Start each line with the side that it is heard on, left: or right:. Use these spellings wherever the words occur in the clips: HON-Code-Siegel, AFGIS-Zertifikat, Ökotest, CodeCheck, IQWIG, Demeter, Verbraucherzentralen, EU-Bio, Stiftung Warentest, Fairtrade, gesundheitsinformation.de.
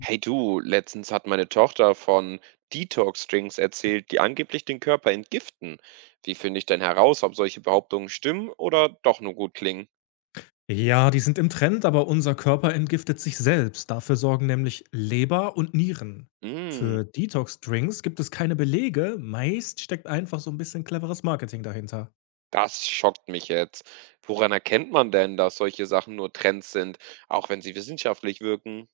right: Hey du, letztens hat meine Tochter von Detox-Drinks erzählt, die angeblich den Körper entgiften. Wie finde ich denn heraus, ob solche Behauptungen stimmen oder doch nur gut klingen?
left: Ja, die sind im Trend, aber unser Körper entgiftet sich selbst. Dafür sorgen nämlich Leber und Nieren.
right: Mm,
left: Für Detox-Drinks gibt es keine Belege. Meist steckt einfach so ein bisschen cleveres Marketing dahinter.
right: das schockt mich jetzt. Woran erkennt man denn, dass solche Sachen nur Trends sind, auch wenn sie wissenschaftlich wirken?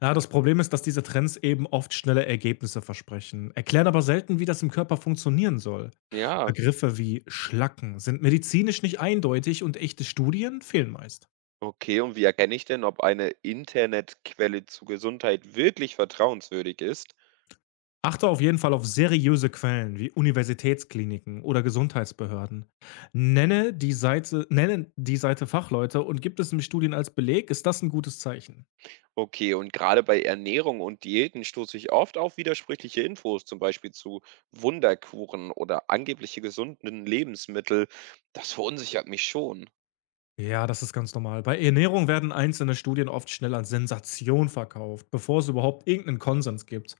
left: Ja, das Problem ist, dass diese Trends eben oft schnelle Ergebnisse versprechen, erklären aber selten, wie das im Körper funktionieren soll.
right: Ja,
left: Begriffe wie Schlacken sind medizinisch nicht eindeutig und echte Studien fehlen meist.
right: okay. Und wie erkenne ich denn, ob eine Internetquelle zur Gesundheit wirklich vertrauenswürdig ist?
left: Achte auf jeden Fall auf seriöse Quellen wie Universitätskliniken oder Gesundheitsbehörden. Nenne die Seite, Fachleute und gibt es im Studien als Beleg, ist das ein gutes Zeichen.
right: Okay, und gerade bei Ernährung und Diäten stoße ich oft auf widersprüchliche Infos, zum Beispiel zu Wunderkuren oder angebliche gesunden Lebensmittel. Das verunsichert mich schon.
left: Ja, das ist ganz normal. Bei Ernährung werden einzelne Studien oft schnell als Sensation verkauft, bevor es überhaupt irgendeinen Konsens gibt.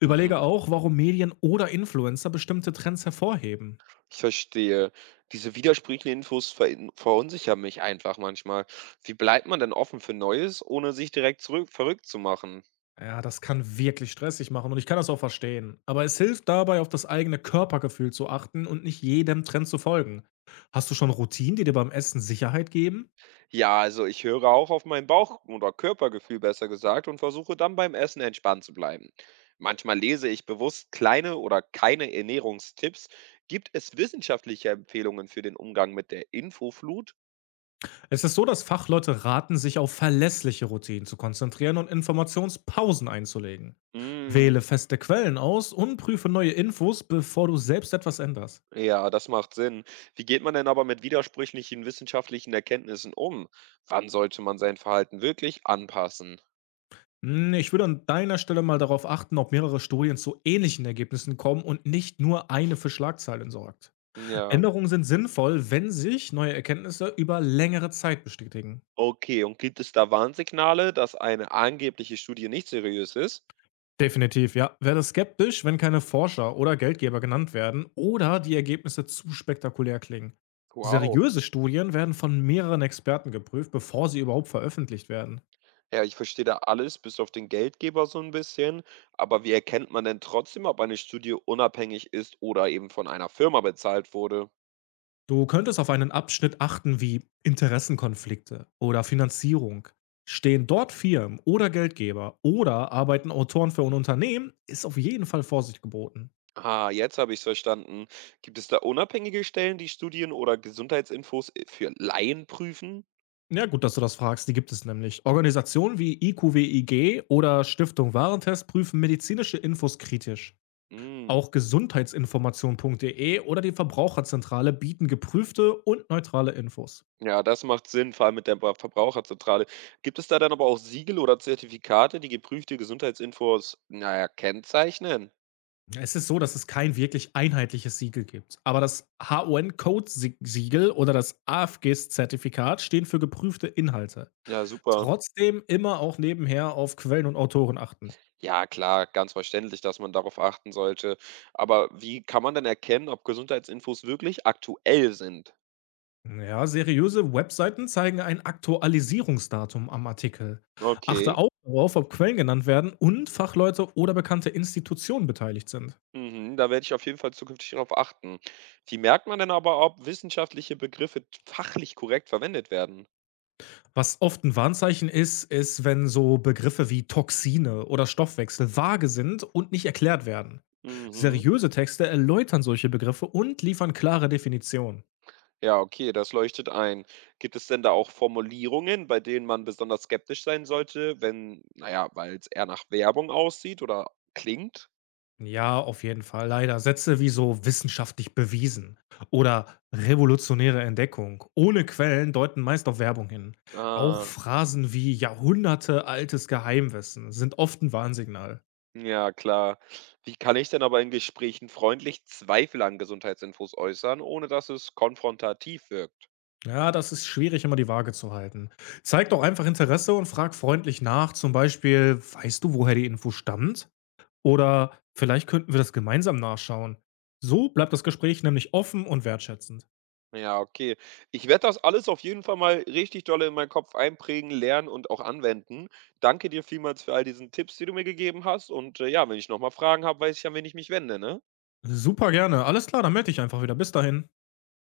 left: Überlege
right: Mhm.
left: auch, warum Medien oder Influencer bestimmte Trends hervorheben.
right: Ich verstehe. Diese widersprüchlichen Infos verunsichern mich einfach manchmal. Wie bleibt man denn offen für Neues, ohne sich direkt zurück verrückt zu machen?
left: Ja, das kann wirklich stressig machen und ich kann das auch verstehen. Aber es hilft dabei, auf das eigene Körpergefühl zu achten und nicht jedem Trend zu folgen. Hast du schon Routinen, die dir beim Essen Sicherheit geben?
right: Ja, also ich höre auch auf mein Bauch- oder Körpergefühl besser gesagt und versuche dann beim Essen entspannt zu bleiben. Manchmal lese ich bewusst kleine oder keine Ernährungstipps. Gibt es wissenschaftliche Empfehlungen für den Umgang mit der Infoflut?
left: Es ist so, dass Fachleute raten, sich auf verlässliche Routinen zu konzentrieren und Informationspausen einzulegen.
right: Mm,
left: Wähle feste Quellen aus und prüfe neue Infos, bevor du selbst etwas änderst.
right: ja, das macht Sinn. Wie geht man denn aber mit widersprüchlichen wissenschaftlichen Erkenntnissen um? Wann sollte man sein Verhalten wirklich anpassen?
left: Hm, ich würde an deiner Stelle mal darauf achten, ob mehrere Studien zu ähnlichen Ergebnissen kommen und nicht nur eine für Schlagzeilen sorgt.
right: Ja.
left: Änderungen sind sinnvoll, wenn sich neue Erkenntnisse über längere Zeit bestätigen.
right: Okay, und gibt es da Warnsignale, dass eine angebliche Studie nicht seriös ist?
left: Definitiv, ja. Werde skeptisch, wenn keine Forscher oder Geldgeber genannt werden oder die Ergebnisse zu spektakulär klingen.
right: Wow.
left: Seriöse Studien werden von mehreren Experten geprüft, bevor sie überhaupt veröffentlicht werden.
right: Ja, ich verstehe da alles, bis auf den Geldgeber so ein bisschen. Aber wie erkennt man denn trotzdem, ob eine Studie unabhängig ist oder eben von einer Firma bezahlt wurde?
left: Du könntest auf einen Abschnitt achten wie Interessenkonflikte oder Finanzierung. Stehen dort Firmen oder Geldgeber oder arbeiten Autoren für ein Unternehmen, ist auf jeden Fall Vorsicht geboten.
right: Ah, jetzt habe ich's verstanden. Gibt es da unabhängige Stellen, die Studien oder Gesundheitsinfos, für Laien prüfen?
left: Ja, gut, dass du das fragst. Die gibt es nämlich. Organisationen wie IQWIG oder Stiftung Warentest prüfen medizinische Infos kritisch.
right: Hm,
left: Auch gesundheitsinformation.de oder die Verbraucherzentrale bieten geprüfte und neutrale Infos.
right: ja, das macht Sinn, vor allem mit der Verbraucherzentrale. Gibt es da dann aber auch Siegel oder Zertifikate, die geprüfte Gesundheitsinfos, naja, kennzeichnen?
left: Es ist so, dass es kein wirklich einheitliches Siegel gibt. Aber das HON-Code-Siegel oder das AFGIS-Zertifikat stehen für geprüfte Inhalte.
right: Ja, super.
left: Trotzdem immer auch nebenher auf Quellen und Autoren achten.
right: Ja, klar, ganz verständlich, dass man darauf achten sollte. Aber wie kann man denn erkennen, ob Gesundheitsinfos wirklich aktuell sind?
left: Ja, seriöse Webseiten zeigen ein Aktualisierungsdatum am Artikel.
right: Okay.
left: Achte auch darauf, ob Quellen genannt werden und Fachleute oder bekannte Institutionen beteiligt sind.
right: Mhm, da werde ich auf jeden Fall zukünftig darauf achten. Wie merkt man denn aber, ob wissenschaftliche Begriffe fachlich korrekt verwendet werden?
left: Was oft ein Warnzeichen ist, ist, wenn so Begriffe wie Toxine oder Stoffwechsel vage sind und nicht erklärt werden.
right: Mhm.
left: Seriöse Texte erläutern solche Begriffe und liefern klare Definitionen.
right: Ja, okay, das leuchtet ein. Gibt es denn da auch Formulierungen, bei denen man besonders skeptisch sein sollte, wenn, naja, weil es eher nach Werbung aussieht oder klingt?
left: Ja, auf jeden Fall. Leider. Sätze wie so wissenschaftlich bewiesen oder revolutionäre Entdeckung ohne Quellen deuten meist auf Werbung hin. Auch
right: Ah.
left: Phrasen wie Jahrhunderte altes Geheimwissen sind oft ein Warnsignal.
right: Ja, klar. Wie kann ich denn aber in Gesprächen freundlich Zweifel an Gesundheitsinfos äußern, ohne dass es konfrontativ wirkt?
left: Ja, das ist schwierig, immer die Waage zu halten. Zeig doch einfach Interesse und frag freundlich nach. Zum Beispiel, weißt du, woher die Info stammt? Oder vielleicht könnten wir das gemeinsam nachschauen. So bleibt das Gespräch nämlich offen und wertschätzend.
right: Ja, okay. Ich werde das alles auf jeden Fall mal richtig dolle in meinen Kopf einprägen, lernen und auch anwenden. Danke dir vielmals für all diesen Tipps, die du mir gegeben hast. Und ja, wenn ich nochmal Fragen habe, weiß ich, an wen ich mich wende, ne?
left: Super gerne. Alles klar, dann melde ich einfach wieder. Bis dahin.